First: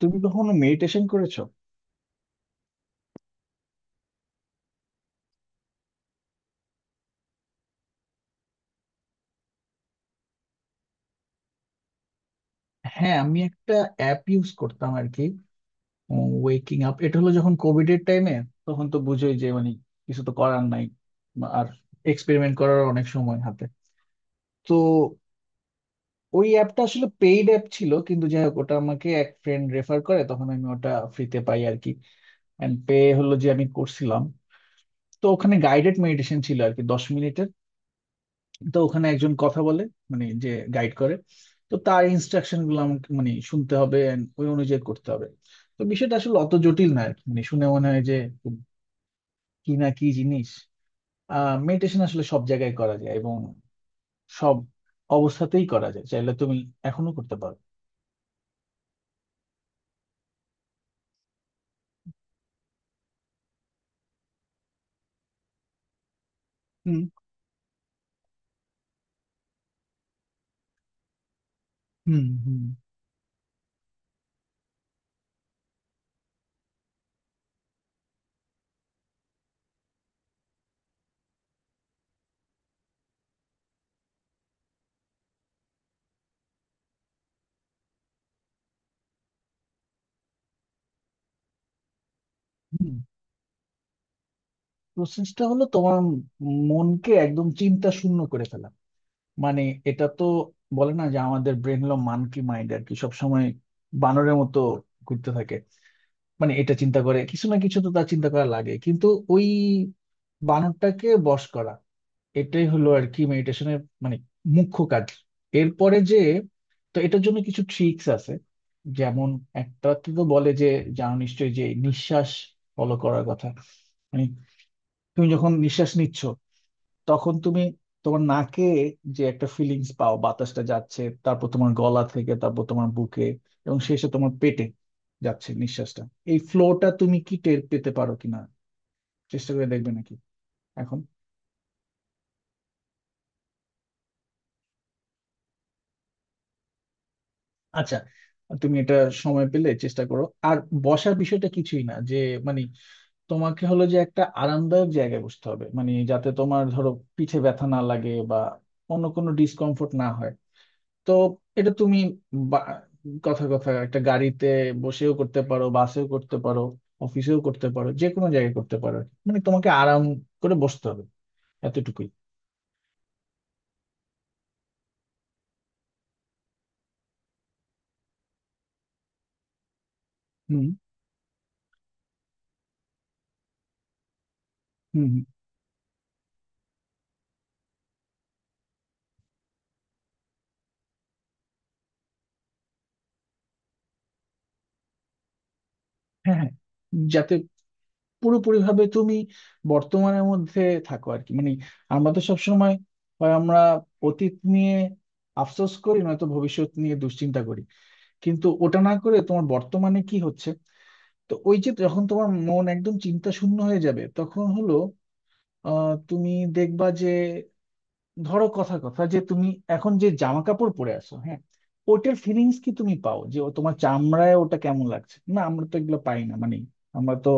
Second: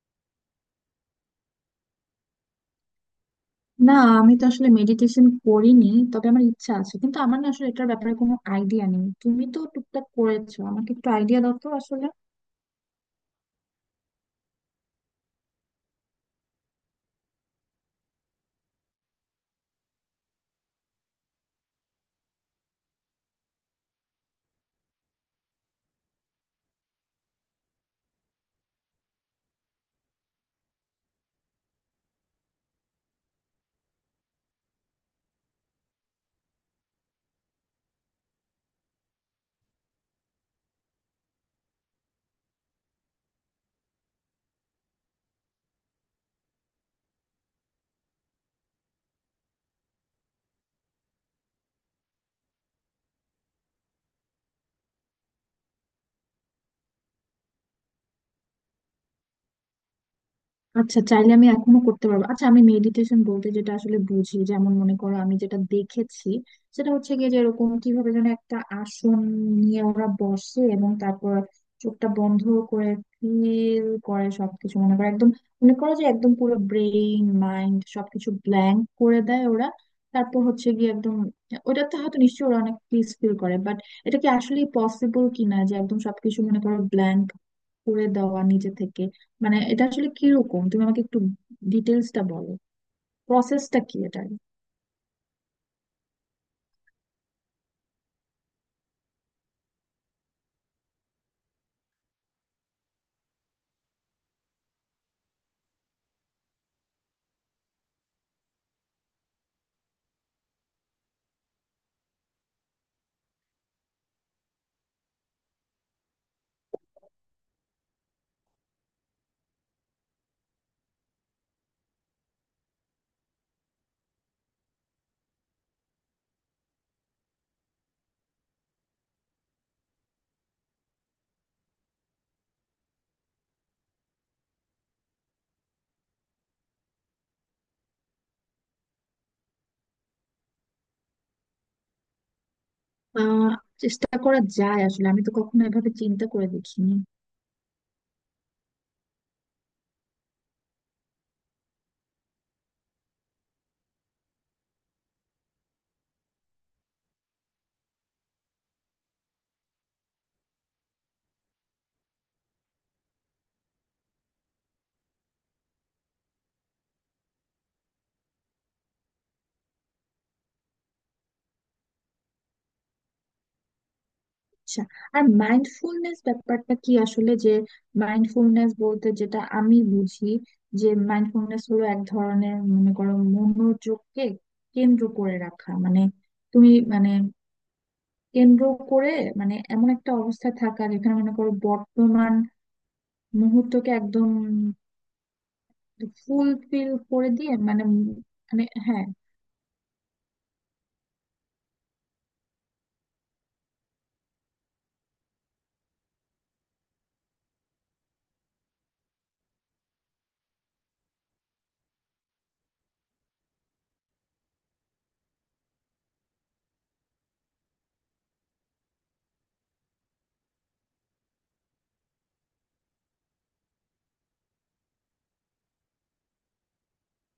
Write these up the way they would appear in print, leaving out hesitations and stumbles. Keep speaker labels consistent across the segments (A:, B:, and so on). A: তুমি কখনো মেডিটেশন করেছো?
B: না, আমি তো আসলে মেডিটেশন করিনি। তবে আমার ইচ্ছা আছে, কিন্তু আমার না আসলে এটার ব্যাপারে কোনো আইডিয়া নেই। তুমি তো টুকটাক করেছো, আমাকে একটু আইডিয়া দাও তো আসলে।
A: হ্যাঁ, আমি একটা অ্যাপ ইউজ করতাম আর কি, ওয়েকিং আপ। এটা হলো যখন কোভিড এর টাইমে, তখন তো বুঝোই যে মানে কিছু তো করার নাই, বা আর এক্সপেরিমেন্ট করার অনেক সময় হাতে। তো ওই অ্যাপটা আসলে পেইড অ্যাপ ছিল, কিন্তু যাই হোক ওটা আমাকে এক ফ্রেন্ড রেফার করে, তখন আমি ওটা ফ্রিতে পাই আর কি। অ্যান্ড পে হলো যে আমি করছিলাম। তো ওখানে গাইডেড মেডিটেশন ছিল আর কি, 10 মিনিটের। তো ওখানে একজন কথা বলে, মানে যে গাইড করে। তো তার ইনস্ট্রাকশন গুলো আমাকে মানে শুনতে হবে and ওই অনুযায়ী করতে হবে। তো বিষয়টা আসলে অত জটিল না আর কি। মানে শুনে মনে হয় যে খুব কি না কি জিনিস। মেডিটেশন আসলে সব জায়গায় করা যায় এবং সব অবস্থাতেই করা যায়, চাইলে তুমি এখনো করতে পারো।
B: আচ্ছা, চাইলে আমি এখনো করতে পারবো? আচ্ছা, আমি মেডিটেশন বলতে যেটা আসলে বুঝি, যেমন মনে করো, আমি যেটা দেখেছি সেটা
A: হুম।
B: হচ্ছে গিয়ে যে এরকম কিভাবে যেন একটা আসন নিয়ে ওরা বসে এবং তারপর চোখটা
A: হুম।
B: বন্ধ
A: হুম।
B: করে ফিল করে সবকিছু। মনে করো একদম, মনে করো যে একদম পুরো ব্রেইন মাইন্ড সবকিছু ব্ল্যাঙ্ক করে দেয় ওরা। তারপর হচ্ছে গিয়ে একদম ওটাতে হয়তো নিশ্চয়ই ওরা অনেক পিস ফিল করে, বাট এটা কি আসলে পসিবল কিনা যে একদম সবকিছু মনে করো ব্ল্যাঙ্ক করে দেওয়া নিজে থেকে? মানে এটা আসলে কিরকম, তুমি আমাকে একটু ডিটেলসটা বলো।
A: হুম।
B: প্রসেসটা কি এটার?
A: প্রসেসটা হলো তোমার মনকে একদম চিন্তা শূন্য করে ফেলা। মানে এটা তো বলে না যে আমাদের ব্রেন হলো মানকি মাইন্ড আর কি, সবসময় বানরের মতো ঘুরতে থাকে। মানে এটা চিন্তা করে কিছু না কিছু, তো তার চিন্তা করা লাগে, কিন্তু ওই বানরটাকে বশ করা, এটাই হলো আর কি মেডিটেশনের মানে মুখ্য কাজ। এরপরে যে, তো এটার জন্য কিছু ট্রিক্স আছে। যেমন একটা তো বলে যে, জানো নিশ্চয়ই যে নিঃশ্বাস ফলো করার কথা। মানে তুমি যখন নিঃশ্বাস নিচ্ছ, তখন তুমি তোমার নাকে যে একটা ফিলিংস পাও, বাতাসটা যাচ্ছে, তারপর তোমার গলা থেকে, তারপর তোমার বুকে এবং শেষে তোমার পেটে যাচ্ছে নিঃশ্বাসটা। এই ফ্লোটা তুমি কি টের পেতে পারো কিনা? চেষ্টা করে দেখবে নাকি এখন?
B: আহ চেষ্টা করা যায় আসলে, আমি তো কখনো এভাবে চিন্তা করে দেখিনি।
A: আচ্ছা, তুমি এটা সময় পেলে চেষ্টা করো। আর বসার বিষয়টা কিছুই না, যে মানে তোমাকে হলো যে একটা আরামদায়ক জায়গায় বসতে হবে, মানে যাতে তোমার ধরো পিঠে ব্যথা না লাগে বা অন্য কোনো ডিসকমফোর্ট না হয়। তো এটা তুমি বা- কথা কথা একটা গাড়িতে বসেও করতে পারো, বাসেও করতে পারো, অফিসেও করতে পারো, যে কোনো জায়গায় করতে পারো। মানে তোমাকে আরাম করে বসতে হবে, এতটুকুই।
B: আচ্ছা, আর মাইন্ডফুলনেস ব্যাপারটা কি আসলে? যে মাইন্ডফুলনেস বলতে যেটা আমি বুঝি,
A: হুম।
B: যে মাইন্ডফুলনেস হলো এক ধরনের মনে করো মনোযোগকে কেন্দ্র
A: হুম। হুম।
B: করে রাখা। মানে তুমি মানে কেন্দ্র করে, মানে এমন একটা অবস্থায় থাকা যেখানে মনে করো বর্তমান মুহূর্তকে একদম
A: হ্যাঁ, হ্যাঁ।
B: ফুলফিল করে
A: যাতে
B: দিয়ে, মানে
A: পুরোপুরি
B: মানে
A: ভাবে
B: হ্যাঁ।
A: তুমি বর্তমানের মধ্যে থাকো আর কি। মানে আমরা তো সবসময় হয় আমরা অতীত নিয়ে আফসোস করি, নয়তো ভবিষ্যৎ নিয়ে দুশ্চিন্তা করি। কিন্তু ওটা না করে তোমার বর্তমানে কি হচ্ছে। তো ওই যে যখন তোমার মন একদম চিন্তা শূন্য হয়ে যাবে তখন হলো, তুমি দেখবা যে, ধরো কথা কথা যে তুমি এখন যে জামা কাপড় পরে আছো, হ্যাঁ, ওটার ফিলিংস কি তুমি পাও যে ও তোমার চামড়ায় ওটা কেমন লাগছে? না, আমরা তো এগুলো পাই না। মানে আমরা তো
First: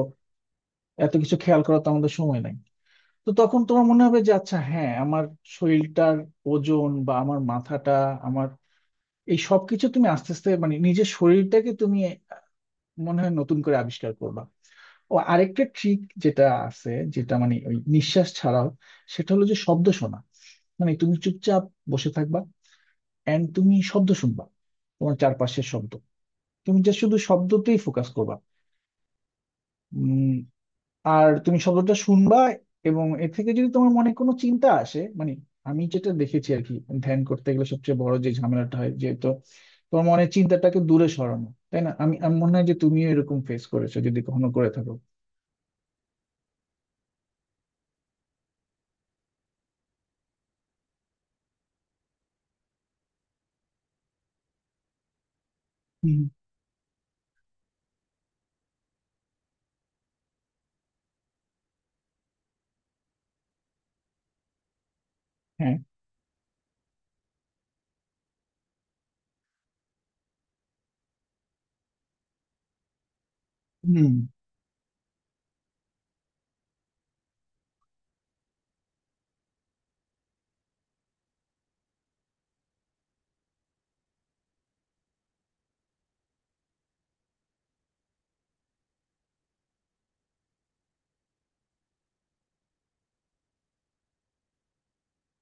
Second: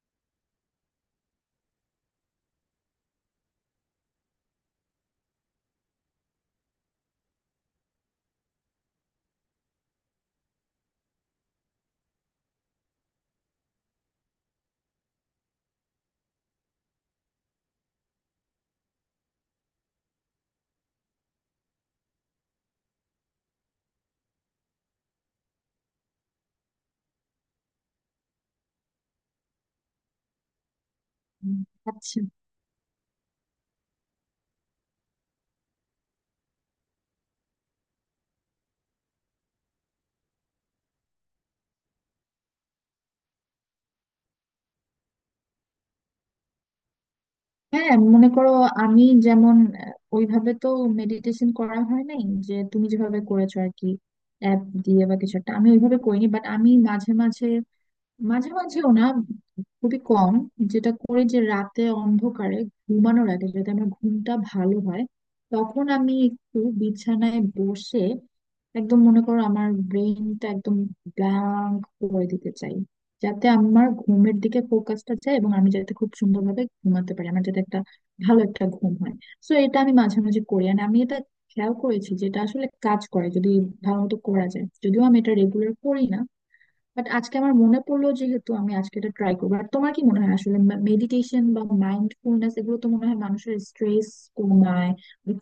A: এত কিছু খেয়াল করার তো আমাদের সময় নাই। তো তখন তোমার মনে হবে যে আচ্ছা হ্যাঁ আমার শরীরটার ওজন বা আমার মাথাটা, আমার এই সবকিছু তুমি আস্তে আস্তে, মানে নিজের শরীরটাকে তুমি মনে হয় নতুন করে আবিষ্কার করবা। ও, আরেকটা ট্রিক যেটা আছে, যেটা মানে ওই নিঃশ্বাস ছাড়াও, সেটা হলো যে শব্দ শোনা। মানে তুমি চুপচাপ বসে থাকবা এন্ড তুমি শব্দ শুনবা, তোমার চারপাশের শব্দ। তুমি যা শুধু শব্দতেই ফোকাস করবা। উম, আর তুমি
B: উম,
A: শব্দটা
B: আচ্ছা।
A: শুনবা। এবং এ থেকে যদি তোমার মনে কোনো চিন্তা আসে, মানে আমি যেটা দেখেছি আর কি, ধ্যান করতে গেলে সবচেয়ে বড় যে ঝামেলাটা হয় যেহেতু তোমার মনে চিন্তাটাকে দূরে সরানো, তাই না? আমি আমি মনে হয় যে তুমিও এরকম ফেস করেছো যদি কখনো করে থাকো।
B: হ্যাঁ, মনে করো, আমি যেমন ওইভাবে তো মেডিটেশন করা হয় নাই, যে তুমি যেভাবে করেছো আর কি, অ্যাপ দিয়ে বা কিছু একটা, আমি ওইভাবে
A: হুম।
B: করিনি। বাট আমি মাঝে মাঝে, মাঝে মাঝেও না, খুবই কম যেটা করি, যে রাতে অন্ধকারে ঘুমানোর আগে যদি আমার ঘুমটা ভালো হয়,
A: হ্যাঁ।
B: তখন আমি একটু বিছানায় বসে একদম মনে করো আমার ব্রেনটা একদম ব্ল্যাঙ্ক করে দিতে চাই, যাতে আমার
A: হুম।
B: ঘুমের দিকে ফোকাসটা যায় এবং আমি যাতে খুব সুন্দরভাবে ঘুমাতে পারি, আমার যাতে একটা ভালো একটা ঘুম হয়। সো এটা আমি মাঝে মাঝে করি, আর আমি এটা খেয়াল করেছি, যেটা আসলে কাজ করে যদি ভালো মতো করা যায়, যদিও আমি এটা রেগুলার করি না। বাট আজকে আমার মনে পড়লো, যেহেতু, আমি আজকে এটা ট্রাই করবো। আর তোমার কি মনে হয় আসলে মেডিটেশন বা মাইন্ডফুলনেস এগুলো তো মনে হয় মানুষের স্ট্রেস কমায়,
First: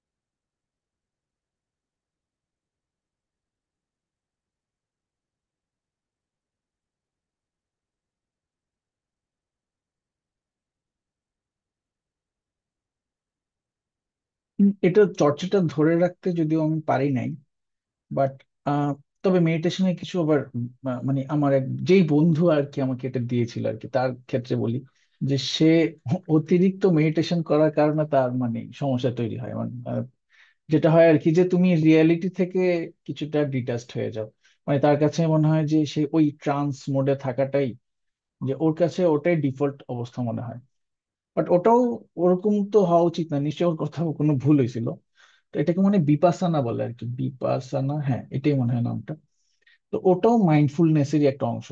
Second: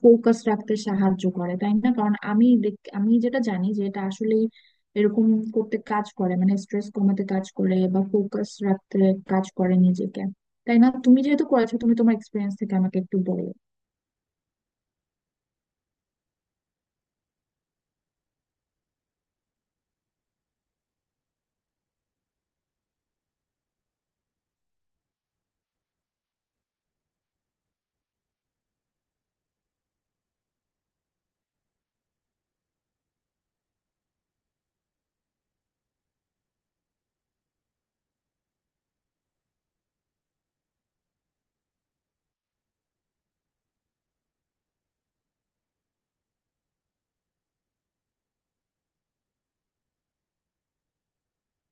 B: ফোকাস রাখতে সাহায্য করে, তাই না? কারণ আমি যেটা জানি যে এটা আসলে এরকম করতে কাজ করে, মানে স্ট্রেস কমাতে কাজ করে বা ফোকাস রাখতে কাজ করে নিজেকে, তাই না? তুমি যেহেতু করেছো, তুমি তোমার এক্সপিরিয়েন্স থেকে আমাকে একটু বলো।
A: এটা চর্চাটা ধরে রাখতে যদিও আমি পারি নাই, বাট তবে মেডিটেশনের কিছু আবার মানে আমার এক যেই বন্ধু আর কি আমাকে এটা দিয়েছিল আর কি, তার ক্ষেত্রে বলি। যে সে অতিরিক্ত মেডিটেশন করার কারণে তার মানে সমস্যা তৈরি হয়। মানে যেটা হয় আর কি, যে তুমি রিয়েলিটি থেকে কিছুটা ডিটাচড হয়ে যাও। মানে তার কাছে মনে হয় যে সে ওই ট্রান্স মোডে থাকাটাই, যে ওর কাছে ওটাই ডিফল্ট অবস্থা মনে হয়। বাট ওটাও ওরকম তো হওয়া উচিত না, নিশ্চয়ই ওর কোথাও কোনো ভুল হয়েছিল। তো এটাকে মানে বিপাসানা বলে আর কি, বিপাসানা, হ্যাঁ এটাই মনে হয় নামটা। তো ওটাও মাইন্ডফুলনেসেরই একটা অংশ।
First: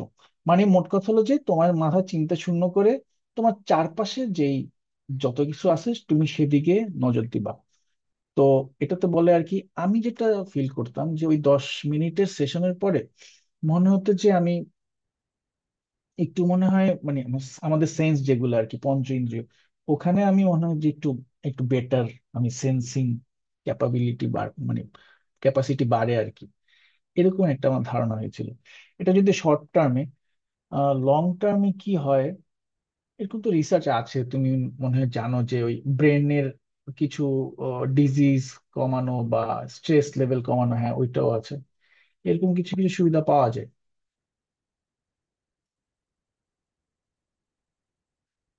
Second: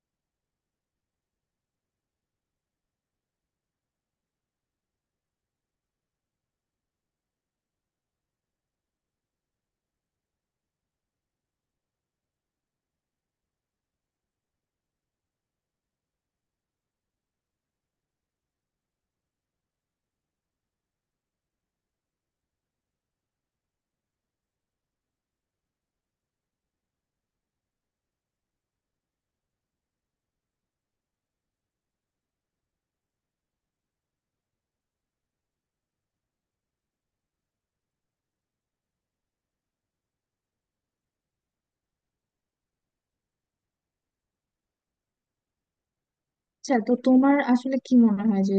A: মানে মোট কথা হলো যে তোমার মাথা চিন্তা শূন্য করে তোমার চারপাশে যেই যত কিছু আছে তুমি সেদিকে নজর দিবা। তো এটাতে বলে আর কি, আমি যেটা ফিল করতাম যে ওই 10 মিনিটের সেশনের পরে মনে হতো যে আমি একটু মনে হয় মানে আমাদের সেন্স যেগুলো আর কি, পঞ্চ ইন্দ্রিয়, ওখানে আমি মনে হয় যে একটু একটু বেটার, আমি সেন্সিং ক্যাপাবিলিটি মানে ক্যাপাসিটি বাড়ে আর কি, এরকম একটা আমার ধারণা হয়েছিল। এটা যদি শর্ট টার্মে, লং টার্মে কি হয়, এরকম তো রিসার্চ আছে, তুমি মনে হয় জানো, যে ওই ব্রেনের কিছু ডিজিজ কমানো বা স্ট্রেস লেভেল কমানো, হ্যাঁ ওইটাও আছে। এরকম কিছু কিছু সুবিধা পাওয়া যায়।
B: আচ্ছা, তো তোমার আসলে কি মনে হয় যে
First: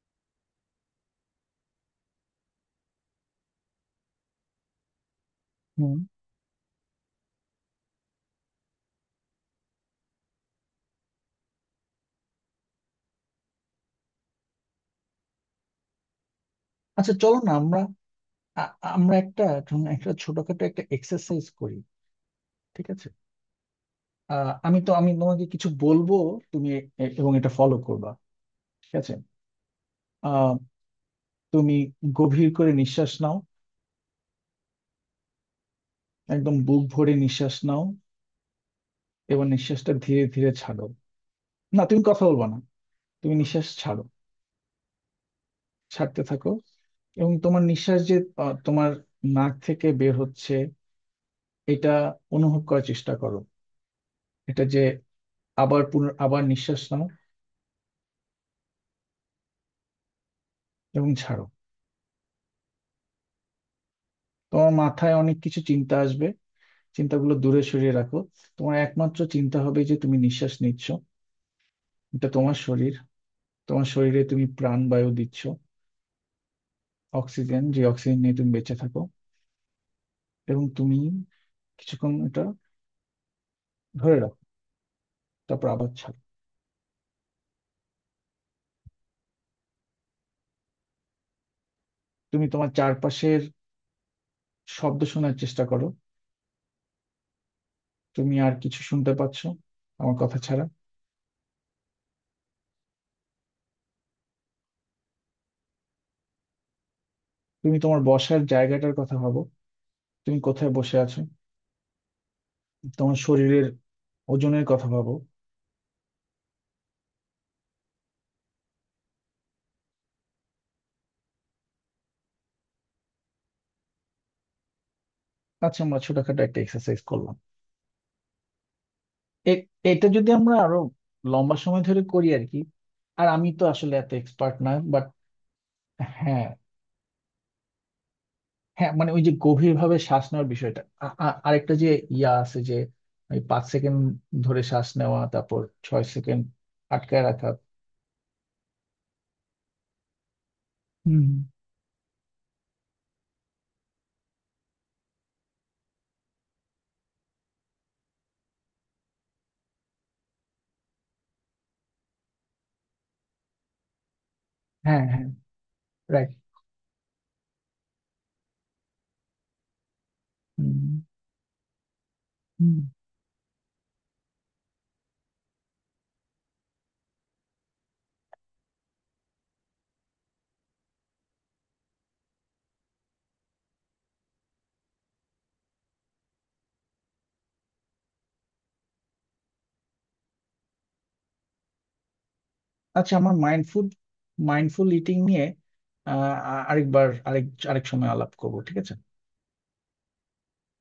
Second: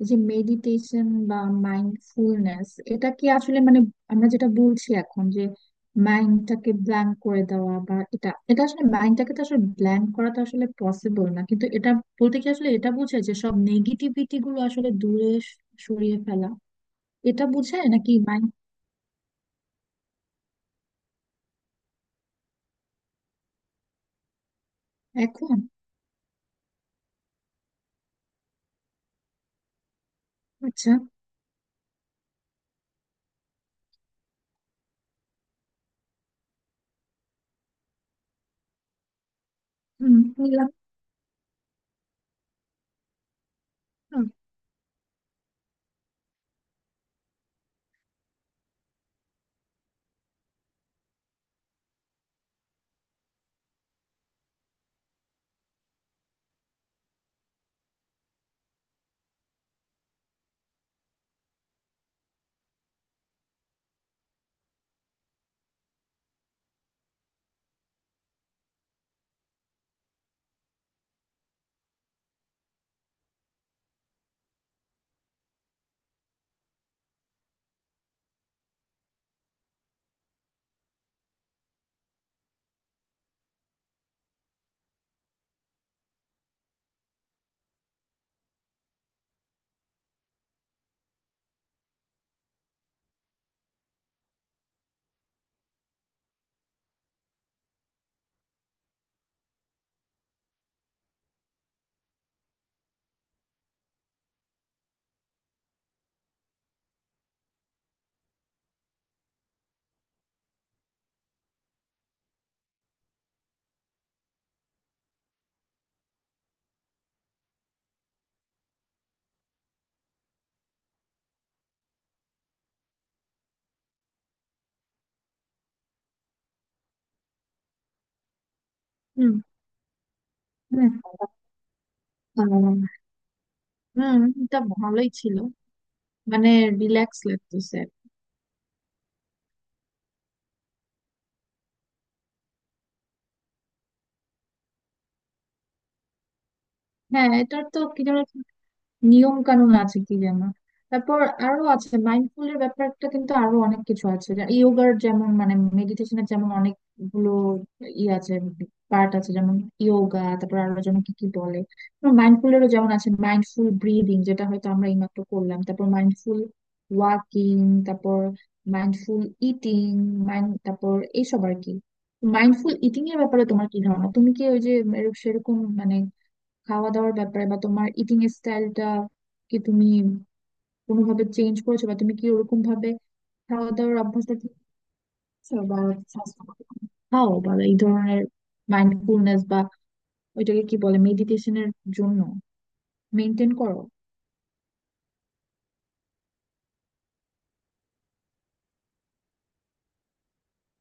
B: এই যে মেডিটেশন বা মাইন্ডফুলনেস, এটা কি আসলে মানে আমরা যেটা বলছি এখন যে
A: হুম।
B: মাইন্ডটাকে ব্ল্যাঙ্ক করে দেওয়া, বা এটা এটা আসলে মাইন্ডটাকে তো আসলে ব্ল্যাঙ্ক করা তো আসলে পসিবল না, কিন্তু এটা বলতে কি আসলে এটা বোঝায় যে সব নেগেটিভিটি গুলো আসলে দূরে সরিয়ে ফেলা,
A: আচ্ছা, চলো
B: এটা
A: না আমরা
B: বোঝায় নাকি মাইন্ড?
A: আ- আমরা একটা, ধরুন একটা ছোটখাটো একটা এক্সারসাইজ করি, ঠিক আছে? আমি তোমাকে
B: এখন?
A: কিছু বলবো, তুমি এবং এটা ফলো করবা, ঠিক আছে? আহ,
B: আচ্ছা।
A: তুমি গভীর করে নিঃশ্বাস নাও, একদম বুক ভরে নিঃশ্বাস নাও, এবং নিঃশ্বাসটা
B: হুম,
A: ধীরে ধীরে
B: বুঝলাম।
A: ছাড়ো। না, তুমি কথা বলবা না, তুমি নিঃশ্বাস ছাড়ো।
B: হুম।
A: ছাড়তে থাকো। এবং তোমার নিঃশ্বাস যে তোমার নাক থেকে বের হচ্ছে এটা অনুভব করার চেষ্টা করো। এটা যে, আবার আবার নিঃশ্বাস নাও এবং ছাড়ো। তোমার মাথায় অনেক কিছু চিন্তা আসবে, চিন্তাগুলো দূরে সরিয়ে রাখো। তোমার একমাত্র চিন্তা হবে যে তুমি নিঃশ্বাস নিচ্ছ, এটা তোমার শরীর, তোমার শরীরে তুমি প্রাণবায়ু দিচ্ছ, অক্সিজেন, যে অক্সিজেন নিয়ে তুমি বেঁচে থাকো। এবং তুমি কিছুক্ষণ এটা ধরে রাখো, তারপর আবার ছাড়ো। তুমি তোমার চারপাশের শব্দ শোনার চেষ্টা করো। তুমি আর কিছু শুনতে পাচ্ছ আমার কথা ছাড়া? তুমি তোমার বসার জায়গাটার কথা ভাবো, তুমি কোথায় বসে আছো, তোমার শরীরের ওজনের কথা ভাবো। আচ্ছা, আমরা ছোটখাটো একটা এক্সারসাইজ করলাম।
B: হুম।
A: এ- এটা যদি আমরা আরো
B: হুম।
A: লম্বা সময় ধরে করি আর কি,
B: আহ,
A: আর আমি তো আসলে এত
B: হুম,
A: এক্সপার্ট
B: এটা
A: না বাট।
B: ভালোই ছিল।
A: হ্যাঁ,
B: মানে রিল্যাক্স লাগতেছে।
A: হ্যাঁ, মানে ওই যে গভীর ভাবে শ্বাস নেওয়ার বিষয়টা, আরেকটা যে ইয়া আছে যে, ওই 5 সেকেন্ড ধরে শ্বাস নেওয়া, তারপর 6 সেকেন্ড আটকায়
B: হ্যাঁ,
A: রাখা।
B: এটার তো কি যেন নিয়ম কানুন আছে কি যেন। তারপর
A: হুম।
B: আরো আছে, মাইন্ডফুল এর ব্যাপারটা কিন্তু আরো অনেক কিছু আছে। ইয়োগার যেমন, মানে মেডিটেশনের যেমন অনেকগুলো ই আছে, পার্ট আছে, যেমন ইয়োগা, তারপর আরো যেন কি কি বলে। মাইন্ডফুল এরও যেমন আছে মাইন্ডফুল ব্রিদিং, যেটা হয়তো আমরা
A: হ্যাঁ,
B: এইমাত্র
A: হ্যাঁ,
B: করলাম, তারপর
A: রাইট।
B: মাইন্ডফুল ওয়াকিং, তারপর মাইন্ডফুল ইটিং, মাইন্ড,
A: হুম।
B: তারপর এইসব আর কি। মাইন্ডফুল
A: হুম।
B: ইটিং এর ব্যাপারে তোমার কি ধারণা? তুমি কি ওই যে সেরকম মানে খাওয়া দাওয়ার ব্যাপারে বা তোমার ইটিং স্টাইলটা কি তুমি কোনোভাবে চেঞ্জ করেছো, বা তুমি কি ওরকম ভাবে খাওয়া দাওয়ার অভ্যাসটা ঠিক করছো, বা স্বাস্থ্যকর খাও, বা এই ধরনের মাইন্ডফুলনেস বা ওইটাকে কি বলে, মেডিটেশনের জন্য
A: আচ্ছা, আমার
B: মেনটেন করো?
A: মাইন্ডফুল, মাইন্ডফুল ইটিং নিয়ে আরেকবার, আরেক আরেক সময় আলাপ করবো, ঠিক আছে।